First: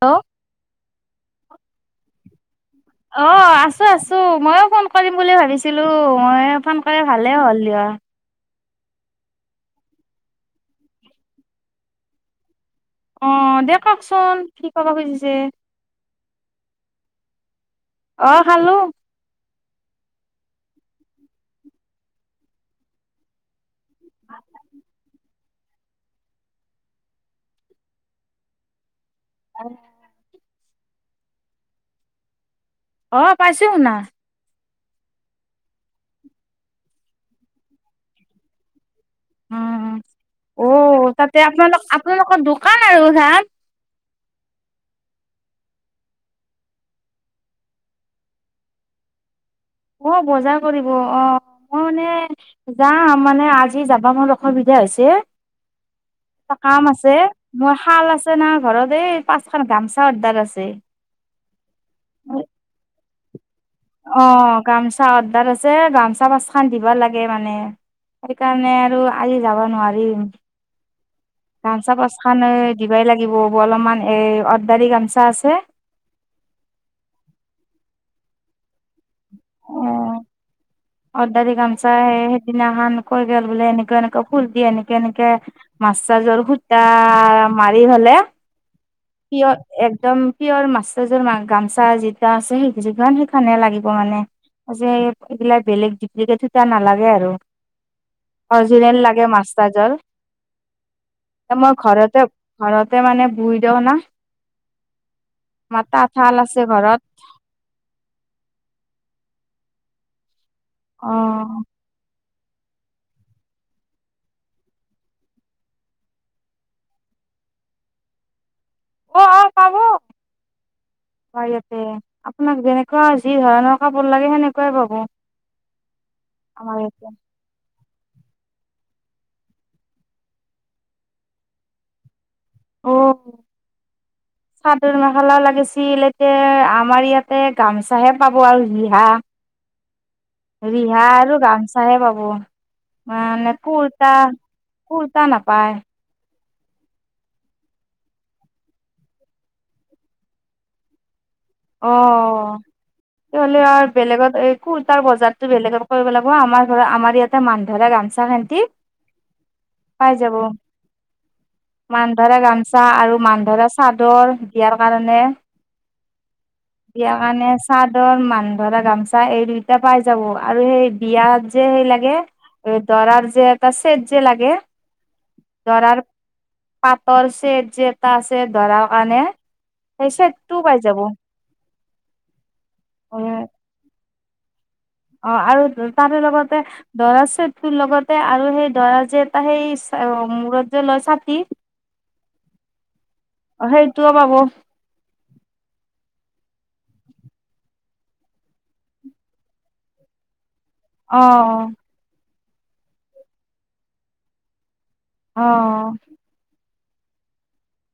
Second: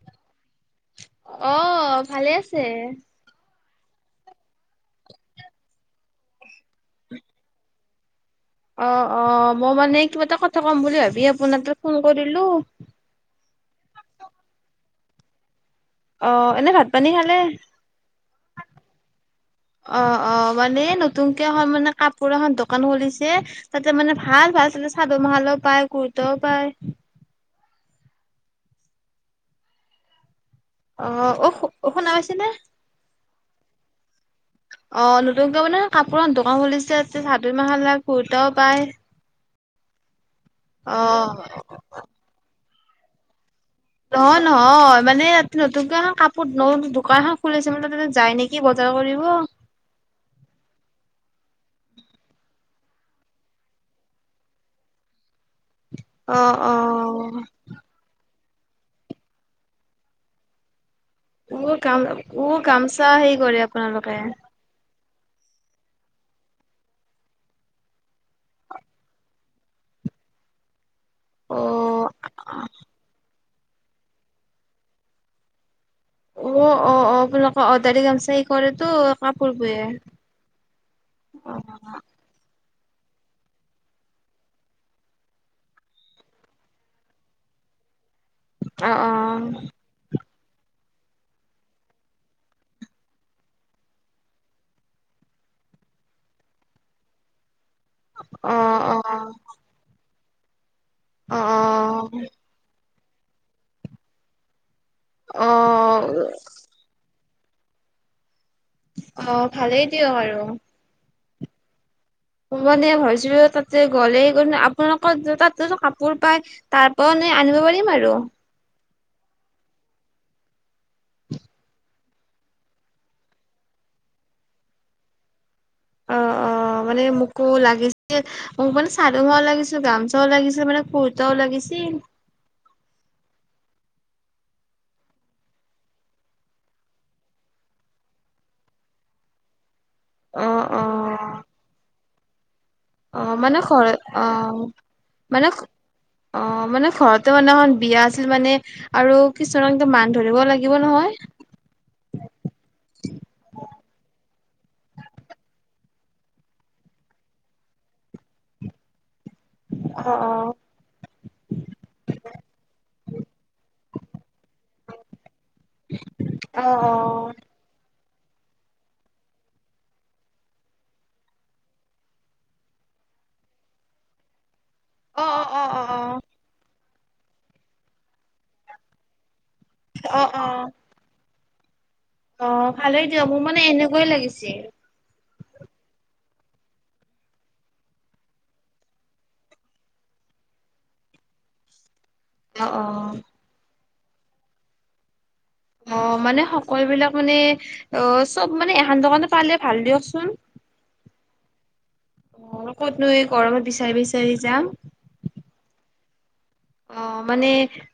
অ অ ভালে আছে। অ আছো, আছো ময়ো ফোন কৰিম বুলি ভাবিছিলো মই ফোন কৰিলি ভালে হ'ল দিয়া। অ অ মই মানে কিবা এটা কথা ক'ম বুলি ভাবি আপোনাক ফোন কৰিলোঁ। অ দে কওক চোন কি কব খুজিছে। অ এনে ভাত পানী খালে। অ খালো অ অ মানে নতুনকে এখন মানে কাপোৰ এখন দোকান খুলিছে তাতে মানে ভাল ভাল চাদৰ মেখেলাও পায় কুৰ্তাও পায়। অ অ উহ শুনা পাইছে নে অ পাইছো শুনা। অ', নতুনকৈ মানে কাপোৰ দোকান খুলিছে চাদৰ মখেলা কুৰ্তাও পায়। উম। অ', তাতে আপোনালোক আপোনালোকৰ দোকান আৰু চান নহয়! নহয়! মানে ইয়াত নতুনকৈ এখন কাপোৰ ন দোকান এখন খুলিছে মানে যায় নেকি কি বজাৰ কৰিব। অ', বজাৰ কৰিব অ', মই মানে যাম মানে আজি যাব মোৰ অসুবিধা হৈছে। অ সকাম আছে অ মোৰ শাল আছে না ঘৰতে পাঁচখনা গামোচা অৰ্ডাৰ আছে। উ, কাম উ, গামোচা হেই কৰে আপোনালোকে অ', গামচা অৰ্ডাৰ আছে। গামোচা পাঁচ খান দিব লাগে মানে সেই কাৰণে আৰু আজি যাব নোৱাৰিম। অ গামোচা পাঁচ খন এ দিবই লাগিব। মোৰ অলপ মান এ অৰ্ডাৰি গামোচা আছে। অ', অ', অ', আপোনালোক অদাৰি গামচা কৰেতো কাপোৰ বয়ে। অৰ্দাৰ অ গামোচা সেইদিনাখনকৈ গল বোলে এনেকুৱা এনেকুৱে ফুল দি এনেকে এনেকে। মাছাজৰ সূতা মাৰি হলে অ পিয় একদম। পিয়ৰ মাছযোৰ গামচা যি আছে সেই য সেইখে লাগিব মানে। [unintelligible] এইবিলাক বেলেগ ডিপ্লিকেট সোতা নালাগে আৰু। অ অ অৰিজিনেল লাগে মাস্তাজৰ। অ এ মই ঘৰতে ঘৰতে মানে বই দওঁ না অ অ আমাৰ তাত শাল আছে ঘৰত। অ', ভালেই দিয়ক আৰু। অ'। মানে ভাবছো তাতে গ'লে আপোনালোকৰ তাতো কাপোৰ পায়। তাৰ পৰা নই আনিব পাৰিম আৰু। অ', অ', পাব [inaudible] আমাৰ ইয়াতে আপোনাক যেনেকুৱা যি ধৰণৰ কাপোৰ লাগে সেনেকুৱাই পাব। অ', আমাৰ অ', মানে ইয়াতে মোক আকৌ লাগিছিল মোক মানে চাদু মাও লাগিছিল গামোচাও লাগিছিল মানে কুৰ্তাও লাগিছিল। অ', [inaudible] চাদৰ মেখেলা লাগিছিল এতিয়া আমাৰ ইয়াতে গামোচাহে পাব আৰু ৰিহা। [inaudible] অ ৰিহা আৰু গামচাহে পাব। অ', মানে খ অ', কুৰ্তা মানে। নাপায় অ', মানে ঘৰতে মানে এখন বিয়া আছিল মানে আৰু কিছু ৰংটো মান ধৰিব লাগিব নহয়। অ তেতি হলে আৰু বেলেগত এই কুৰ্তাৰ বজাৰতো বেলেগত কৰিব লাগিব আমাৰ ঘ আমাৰ ইয়াত এটা মান ধৰা গামছা সেতি [inaudible] পাই যাব মান ধৰা গামচা আৰু মান ধৰা চাদৰ দিয়াৰ কাৰণে অ দিয়াৰ কাৰণে চাদৰ মান ধৰা গামচা এই দুইটা পাই যাব আৰু সেই বিয়াৰ যে সেই লাগে দৰাৰ যে এটা ছেট যে লাগে অ অ অ অ দৰাৰ অ পাটৰ চেট যে এটা আছে দৰাৰ কাৰণে সেই অ অ অ চেটটোও পাই যাব অ ভালেই দিয়ক উম, মোৰ মানে এনেকুৱায়ে লাগিছিল অ আৰু তাৰে লগতে দৰাৰ চেত তোৰ লগতে আৰু সেই দৰা যে ত সেই মূৰত যে লয় ছাতি অ অ অ সেইটোও পাব অ মানে সকলো বিলাক মানে অ চব মানে এখান দোকানতে পালে ভাল দিয়কচোন। অ অ অ মইনো ক'তনো এই গৰমত বিচাৰি বিচাৰি যাম অ অ মানে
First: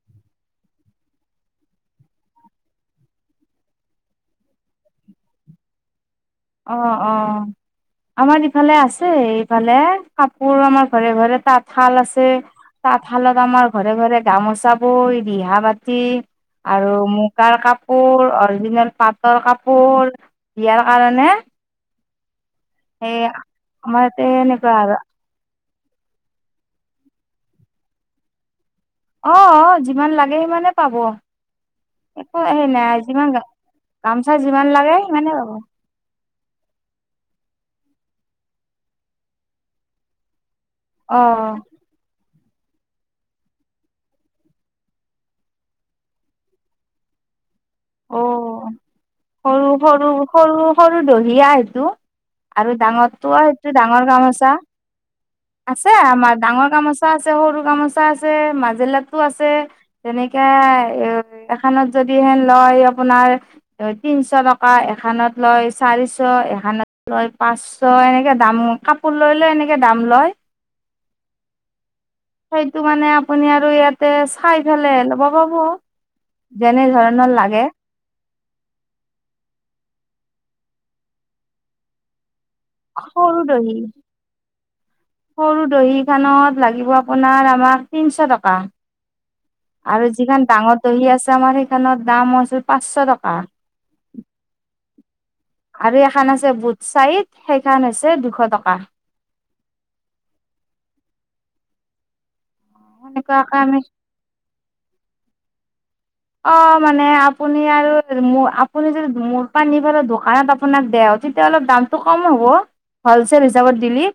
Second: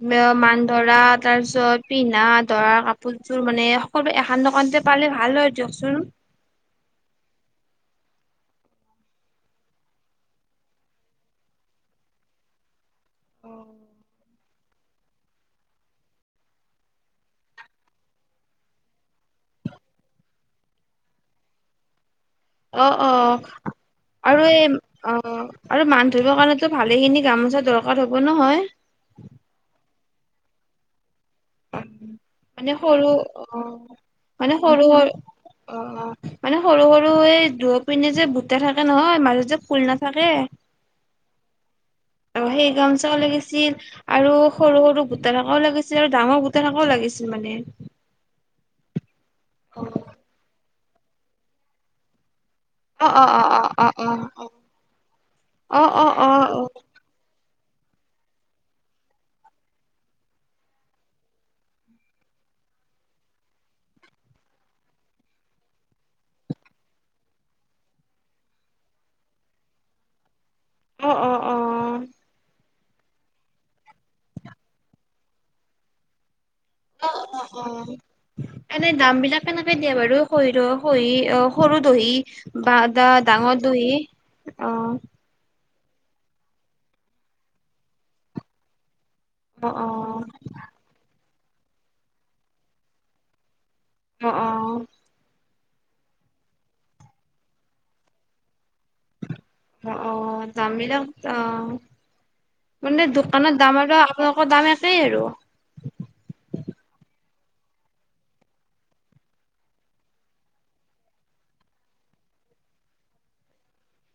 মানে অ মান ধৰা তাৰ পিছত পিন্ধা দৰাৰ কাপোৰযোৰ মানে ক'ৰবাত এখান দোকানতে পালে ভাল হয় দিয়কচোন অ অ আমাৰ ইফালে আছে ইফালে কাপোৰ আমাৰ ঘৰে ঘৰে তাঁতশাল আছে তাঁতশালত আমাৰ ঘৰে ঘৰে গামোচা বই ৰিহা বাতি আৰু মুগাৰ কাপোৰ অৰিজিনেল পাটৰ কাপোৰ বিয়াৰ কাৰণে অ অ সেই আমাৰ ইয়াতে আৰু এই সেনেকুৱা অ অ আৰু মান ধৰিব কাৰণেটো ভালে খিনি গামোচা দৰকাৰ হ'ব নহয় অ যিমান লাগে সিমানে পাব। একো সেই মানে নাই সৰু যিমান অ গামচা মানে যিমান সৰু লাগে অ সিমানে পাব মানে সৰু সৰু এই দয়ো পিনে যে বুটা থাকে নহয় মাজত যে ফুল নাথাকে অ অ অ সেই গামচাও‌ লাগিছিল আৰু সৰু সৰু বুটা থাকাও লাগিছিল, ডাঙৰ বুটা থাকাও লাগিছিল মানে। অ সৰু সৰু অ সৰু সৰু দহিয়া সেইটো। আৰু অ ডাঙৰটো অ অ সেইটো অ ডাঙৰ গামছা অ অ আছে অ অ আমাৰ ডাঙৰ গামোচা আছে, সৰু গামোচা আছে, মাজেলাতো আছে। তেনেকে এ এখানত যদিহে লয় আপোনাৰ তিনশ টকা, এখানত লয় চাৰিশ, এখনত লয় পাঁচ শ এনেকে দাম কাপোৰ লৈ লৈ এনেকে দাম লয়। অ অ অ সেইটো মানে আপুনি আৰু ইয়াতে চাই পেলাই ল'ব পাব। যেনে অ ধৰণৰ অ লাগে অ এনে দাম বিলাক কেনেকে দিয়ে বাৰু শৰিৰ সৰি অ সৰু দহি বা দা ডাঙৰ দহি অ সৰু দহিখনত লাগিব আপোনাৰ আমাক তিনিশ টকা অ অ আৰু যিখন ডাঙৰ দহি আছে আমাৰ সেইখনত দাম হৈছে পাঁচশ টকা। অ অ আৰু এইখন আছে বুড চাইড সেইখন হৈছে দুশ টকা। অ অ দাম বিলাক অ মানে সেনেকুৱাকে দোকানৰ আমি দাম আৰু আপোনালোকৰ দাম একেই আৰু। অ মানে আপুনি আৰু মো আপুনি যদি মোৰ পা নি পেলে দোকানত আপোনাক দেঅ তেতিয়া অলপ দামটো কম হ'ব হলচেল হিচাপত দিলি।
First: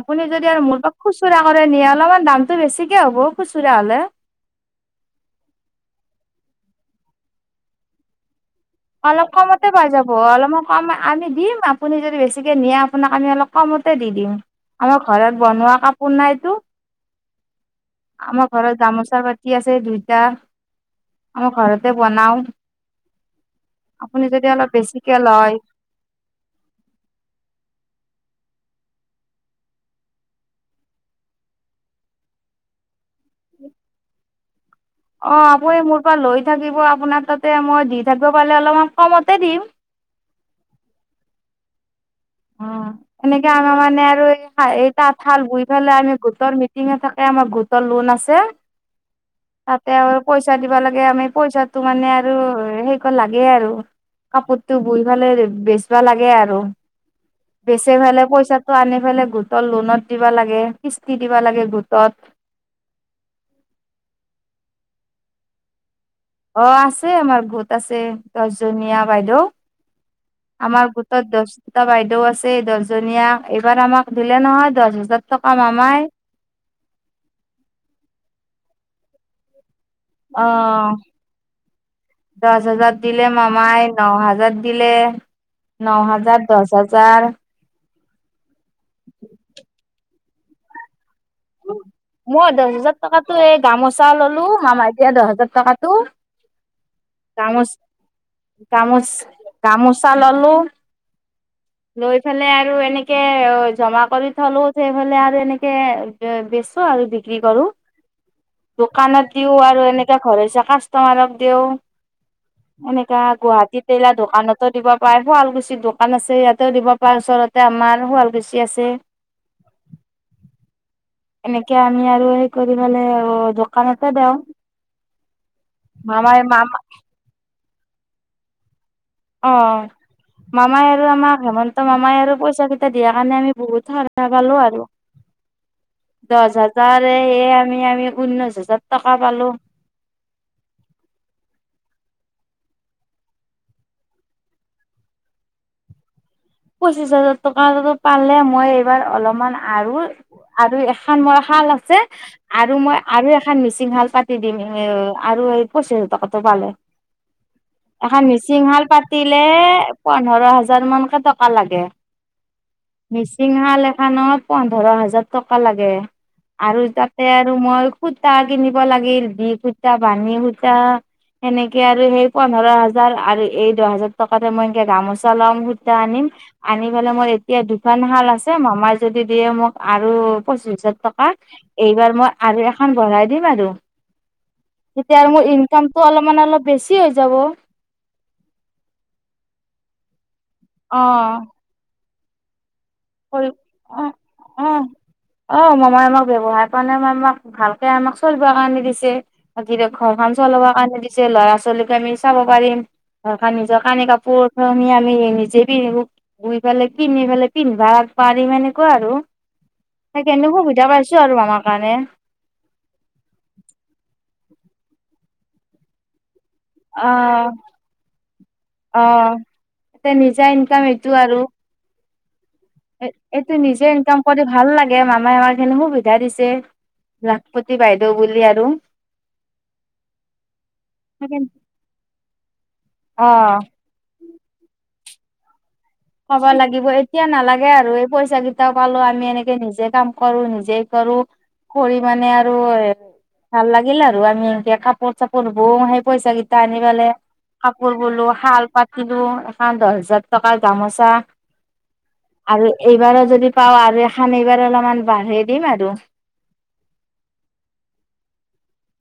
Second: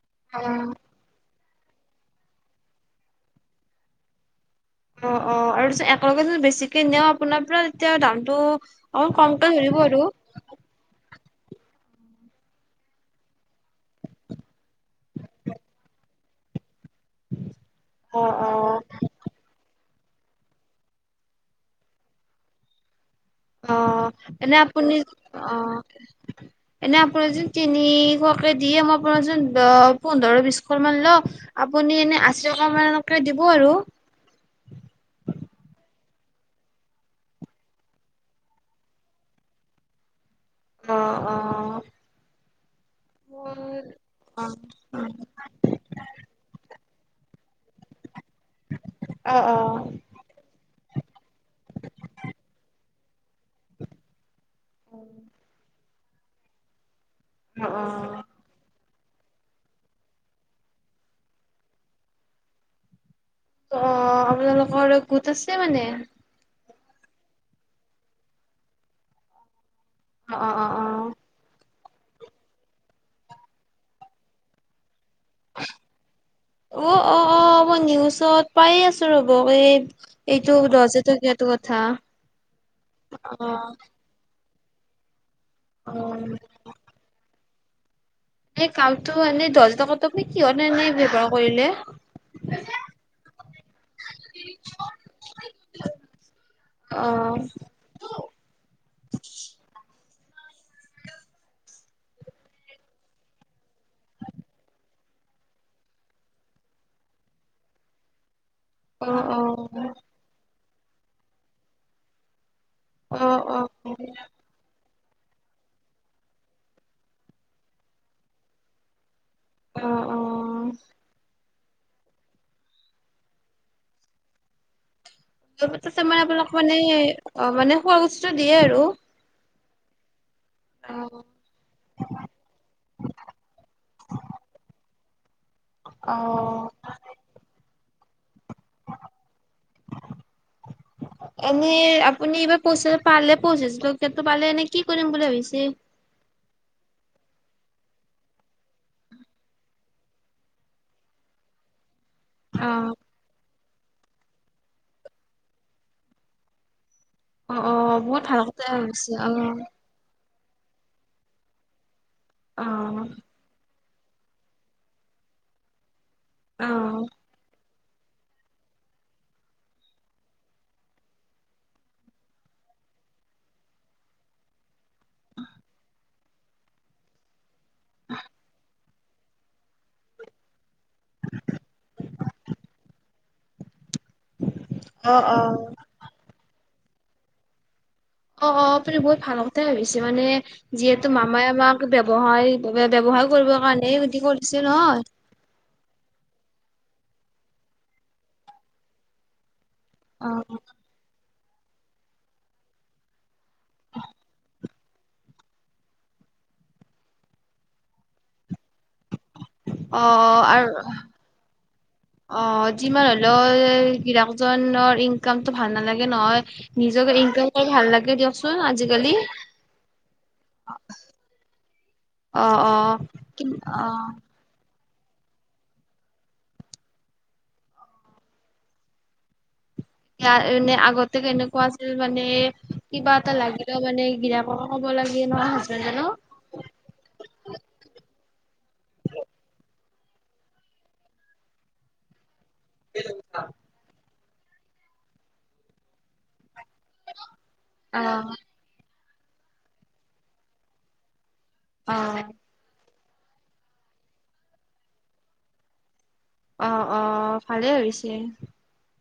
আপুনি অ যদি আৰু মোৰ পৰা খুচুৰা কৰে নিয়ে অলপমান দামটো বেছিকে হ'ব খুচুৰা হ'লে। অ অ আৰু পিছে একেলগে যদি বেছিকে নিও আপোনাৰ পৰা তেতিয়া দামটো অকমান অলপ কমকে কমতে ধৰিব পাই আৰু যাব, অলপমান কম আমি দিম, আপুনি যদি বেছিকে নিয়ে আপোনাক আমি অলপ কমতে দি দিম। আমাৰ ঘৰত বনোৱা কাপোৰ না এইটো! অ আমাৰ অ ঘৰত গামোচাৰ পাতি আছে দুইটা, আমাৰ ঘৰতে বনাও। অহ আপুনি যদি এনে অলপ আপুনি বেছিকে লয় অহ। এনে আপোনাৰ যোন তিনিশকে দিয়ে মই আপোনাক চোন দ পোন্ধৰ বিশখন মান ল আপুনি এনে আশী টকা মানকে দিব আৰু। অঁ আপুনি মোৰ পৰা লৈ থাকিব আপোনাক তাতে মই দি থাকিব পালে অলপমান কমতে দিম। অঁ অঁ। অ এনেকে আমাৰ মানে আৰু এই অ হাই তাঁতশাল বুই পেলাই আমি গোটৰ মিটিঙে থাকে আমাৰ গোটৰ লোন আছে। অ অ অ তাতে আৰু পইচা দিবা লাগে আমি পইচাটো মানে আৰু হে লাগে আৰু কাপোৰটো বই পেলাই বেচবা লাগে আৰু। অ বেচি ফালে পইচাটো আনি ফেলে গোটত লনত দিব লাগে, কিস্তি দিবা লাগে গোটত। ক আপোনালোকৰ গোট আছে মানে? অ আছে আমাৰ গোট আছে, দছজনীয়া বাইদেউ। অ অ অ অ আমাৰ গোটত দছ টা বাইদেউ আছে দহজনীয়া, এইবাৰ আমাক দিলে নহয় দছ হাজাৰ টকা মামাই। অ অ অ মই নিউজত পায়ে আছো ৰব এই এইটো দহ অ', জ টকীয়াটো কথা দহ হাজাৰ দিলে অঁ। মামাই ন হাজাৰ দিলে, ন হাজাৰ দছ হাজাৰ। এই কামটো এনে দহ হাজাৰ টকাটো তুমি কিহত কাৰণে ব্যৱহাৰ কৰিলে? মই দছ হাজাৰ টকাটো এই গামোচা ললো মামাই দিয়া দহ হাজাৰ টকাটো। অহ। গামোচ গামোচা ললো। লৈ ফেলাই আৰু এনেকে জমা কৰি থলো, সেইফালে আৰু এনেকে এ বেচো আৰু বিক্ৰী কৰো, অ দোকানত দিও আৰু অ এনে এতিয়া ঘৰছিয়া কাষ্টমাৰক দিও, অ', এনেকা অ', গুৱাহাটী টেইলা দোকানত দিব পাৰ, শুৱালকুছিৰ দোকান আছে ইয়াতেও দিব পাৰ ওচৰতে আমাৰ শুৱালকুছি আছে। অঁ অহ। এনেকে আমি আৰু সেই কৰি পালে অ দোকানতে দেওঁ। [unintelligible] তে মানে মামাই আপোনাক মানে মামা অ মানে শুৱালকুছিটো দিয়ে আৰু। অ। মামাই আৰু আমাক হেমন্ত মামাই আৰু পইচা কেইটা দিয়া কাৰণে আমি বহুত সাৰা পালো আৰু। [unintelligible] দহ হাজাৰ তাৰে এই আমি আমি ঊনৈশ হাজাৰ টকা পালো। এনেই আপুনি এইবাৰ পইচা পালে পঁচিশ টকাটো পালে এনে কি কৰিম বুলি ভাবিছে? পঁচিশ হাজাৰ টকাটো পালে মই এইবাৰ অলপমান আৰু আৰু এখান মোৰ শাল আছে আৰু অ', মই আৰু এখন মিচিং শাল পাতি দিম এ আৰু এই পঁচিছ হাজাৰ টকাটো পালে। অ অ বহুত এখন ভাল মিচিং কথা শাল হৈছে অহ। পাতিলে পোন্ধৰ হাজাৰ মানকে টকা লাগে, অ', মিচিং শাল এখনত পোন্ধৰ হাজাৰ টকা লাগে অ'। আৰু তাত তে আৰু মই সূতা কিনিব লাগিল দি সূতা ভানী সূতা সেনেকে আৰু সেই পোন্ধৰ হাজাৰ আৰু এই দহ হাজাৰ টকাৰে মই এনেকে গামোচা লম সূ্তা আনিম। আনি পেলাই মোৰ এতিয়া দুখন শাল আছে, মামাই যদি দিয়ে মোক আৰু পঁচিছ হাজাৰ টকা এইবাৰ মই আৰু এখন বঢ়াই দিম আৰু। অ', তেতিয়া অ', আৰু মোৰ ইনকামতটো অলপমান অলপ বেছি হৈ যাব। অ', অ' আপুনি বহুত ভাল কথাই ভাবিছে মানে, যিহেতু অ'। মামাই আমাক ব্যৱসায় ব্যৱসায় কৰি কৰিবৰ কাৰণে এই অ গতি কৰিছে অ নহয়। অ' মামাই আমাক আমাক ভালকে আমাক চলিবৰ কাৰণে দিছে। ধিৰে ঘৰখন অ', চলাব কাৰণে দিছে, ল'ৰা ছোৱালীকে আমি চাব পাৰিম। [unintelligible] ভাট পাৰিম এনেকুৱা আৰু এই অ', খিনি আৰু সুবিধা পাইছো আৰু মমাৰ কাৰণে। অ' যিমান হ'লেও গিৰিয়েক জনৰ ইনকামটো ভাল নালাগে নহয়। অ নিজকে ইনকম কৰি ভাল লাগে দিয়কচোন আজিকালি। টো আৰু অ', অ'। এ কি এইটো নিজে অ', ইনকাম কৰি ভাল লাগে মামাই মামাই আমাক সেইখিনি সুবিধা দিছে, লাখপতি বাইদেউ বুলি আৰু। আ, এনেই আগতে কেনেকুৱা আছিল মানে, কিবা এটা অ লাগিলেও মানে গিৰিয়েকক হ'ব লাগে [inaudible] ক'ব লাগিব, এতিয়া নালাগে আৰু এই পইচা কিটাও পালো আমি এনেকে নিজে কাম কৰো নিজে কৰো। কৰি মানে আৰু এ ভাল লাগিল আৰু, আমি এতিয়া কাপোৰ চাপোৰ বওঁ সেই কেই টা আনিবলে, কাপোৰ ব'লো অ', শাল পাতিলো এখন দহ হাজাৰ টকাৰ গামোচা অ'। আৰু এইবাৰো যদি পাওঁ আৰু এখন এইবাৰ অলপমান বাঢ়ে দিম আৰু। অ', অ' ভালেই হৈছে।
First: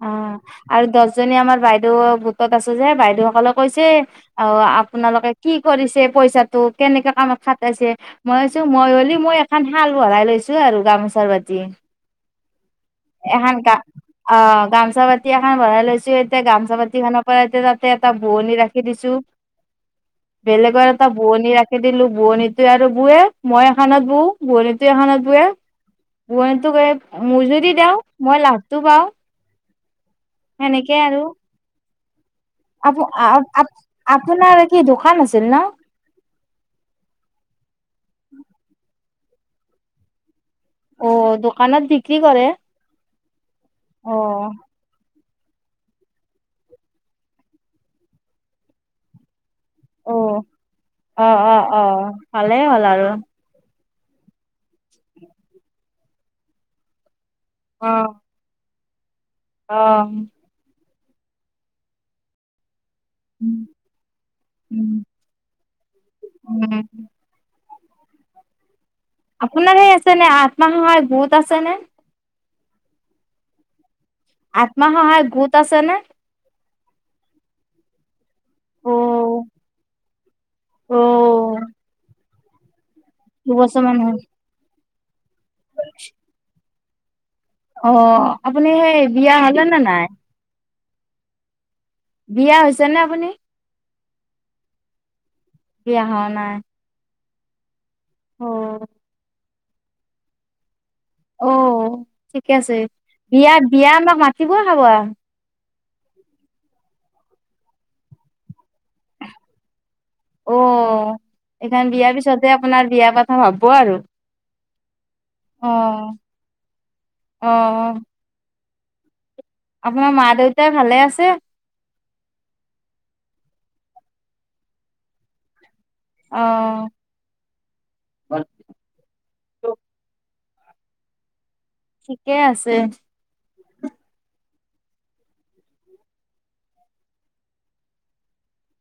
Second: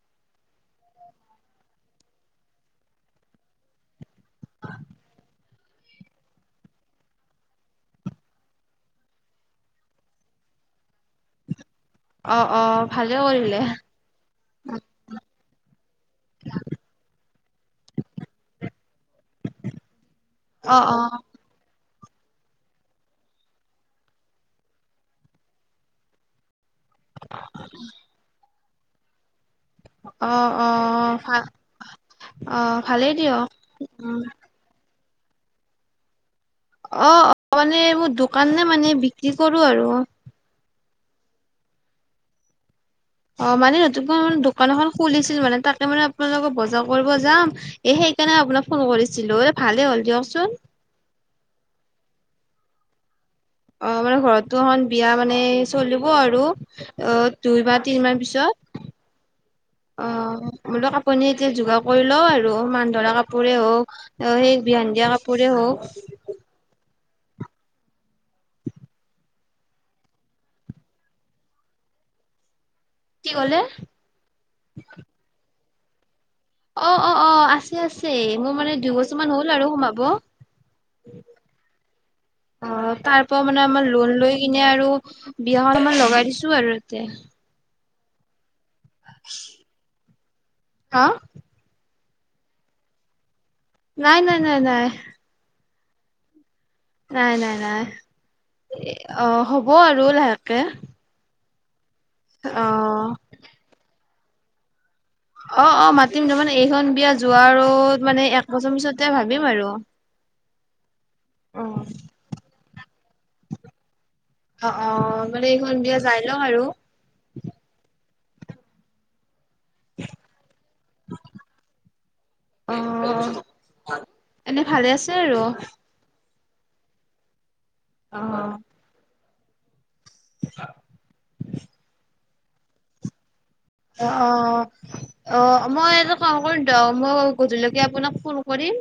অ' আৰু দহজনী আমাৰ বাইদেউ গোটত আছে যে বাইদেউসকলে কৈছে। আহ আপোনালোকে কি কৰিছে পইচাটো কেনেকে কামত খাটাইছে। মই কৈছো মই হ'লি মই এখন শাল বহাই লৈছো আৰু গামোচা বাতি। অ', অ' ভালে কৰিলে। এখন গা অ' গামোচা বাতি এখন বহাই লৈছো এতিয়া, গামোচা বাতি খনৰপা তাতে এটা বোৱনী ৰাখি দিছো। [unintelligible] অ', বেলেগৰ এটা অ'। বোৱনী ৰাখি দিলো, বোৱনীটোৱে আৰু বুৱে মই এখনত বৌ বোৱনীটো এখনত বুৱে। বোৱনী তোক এই মজুৰি দেও মই লাভটো পাওঁ। অ', অ' ফা আপো আ আপ অ', আপোনাৰ কি দোকান আছিল ন? অঁ, অঁ মানে মোৰ দোকানে মানে বিক্ৰী কৰোঁ আৰু অ'। অ' দোকানত বিক্ৰী কৰে। অ' মানে নতুনকে মোৰ অ' দোকান এখন খুলিছিল মানে, তাকে মানে আপোনাৰ লগত বজাৰ কৰিব যাম। এ সেইকাৰণে আপোনাক ফোন কৰিছিলো। এ ভালেই হ'ল অ' দিয়কচোন। অ', অ', অ'। ভালেই আৰু। অ' মানে ঘৰতো এখন বিয়া মানে চলিব আৰু, অ' দুই বা অ' তিনমাহ পিছত অ'। ব'লক আপুনি এতিয়া যোগাৰ কৰি লওঁ আৰু মান ধৰা কাপ কাপোৰে হওঁক, অ' সেই বিহান দিয়া কাপোৰে হওঁক। উম। আপোনাৰ হে আছে নে, আত্মসহায় গোট আছেনে? কি ক'লে? আত্ম সহায় গোট আছেনে? অঁ অঁ, আছে আছে। মোৰ মানে দুইবছৰান অ' হল আৰু সোমাব। অ' অঁ তাৰ ত' মানে দুবছৰ আমাৰ মান হ'ল লোন লৈ কিনে আৰু, বিয়াখনত লগাই দিছো আৰু ইয়াতে। অঁ আপুনি সেই, বিয়া হলে নে নাই? হা? বিয়া হৈছেনে আপুনি? নাই নাই নাই নাই। বিয়া হোৱা নাই। নাই নাই নাই, অ' অঁ হ'ব আৰু লাহেকে। অঁ, ঠিকে অ আছে, বিয়া বিয়া আমাক মাতিব খাব আৰু। অঁ অঁ, মাতিম তাৰমানে এইখন বিয়া যোৱাৰ আৰু মানে এক বছৰ পিছতে ভাবিম আৰু। অ, অ এইখন বিয়াৰ পিছতে আপোনাৰ বিয়াৰ কথা, ভাবব আৰু। অঁ অঁ, মানে এইখন বিয়া যাই লওঁক আৰু। অ। আপোনাৰ মা দেউতাই ভালে আছে? অঁ, এনেই ভালে আছে আৰু। অঁ। অঁ। [inaudible] ঠিকে আছে। অ অ। অ, মই এটা কাম কৰিম তো, মই গধূলিকে আপোনাক ফোন কৰিম।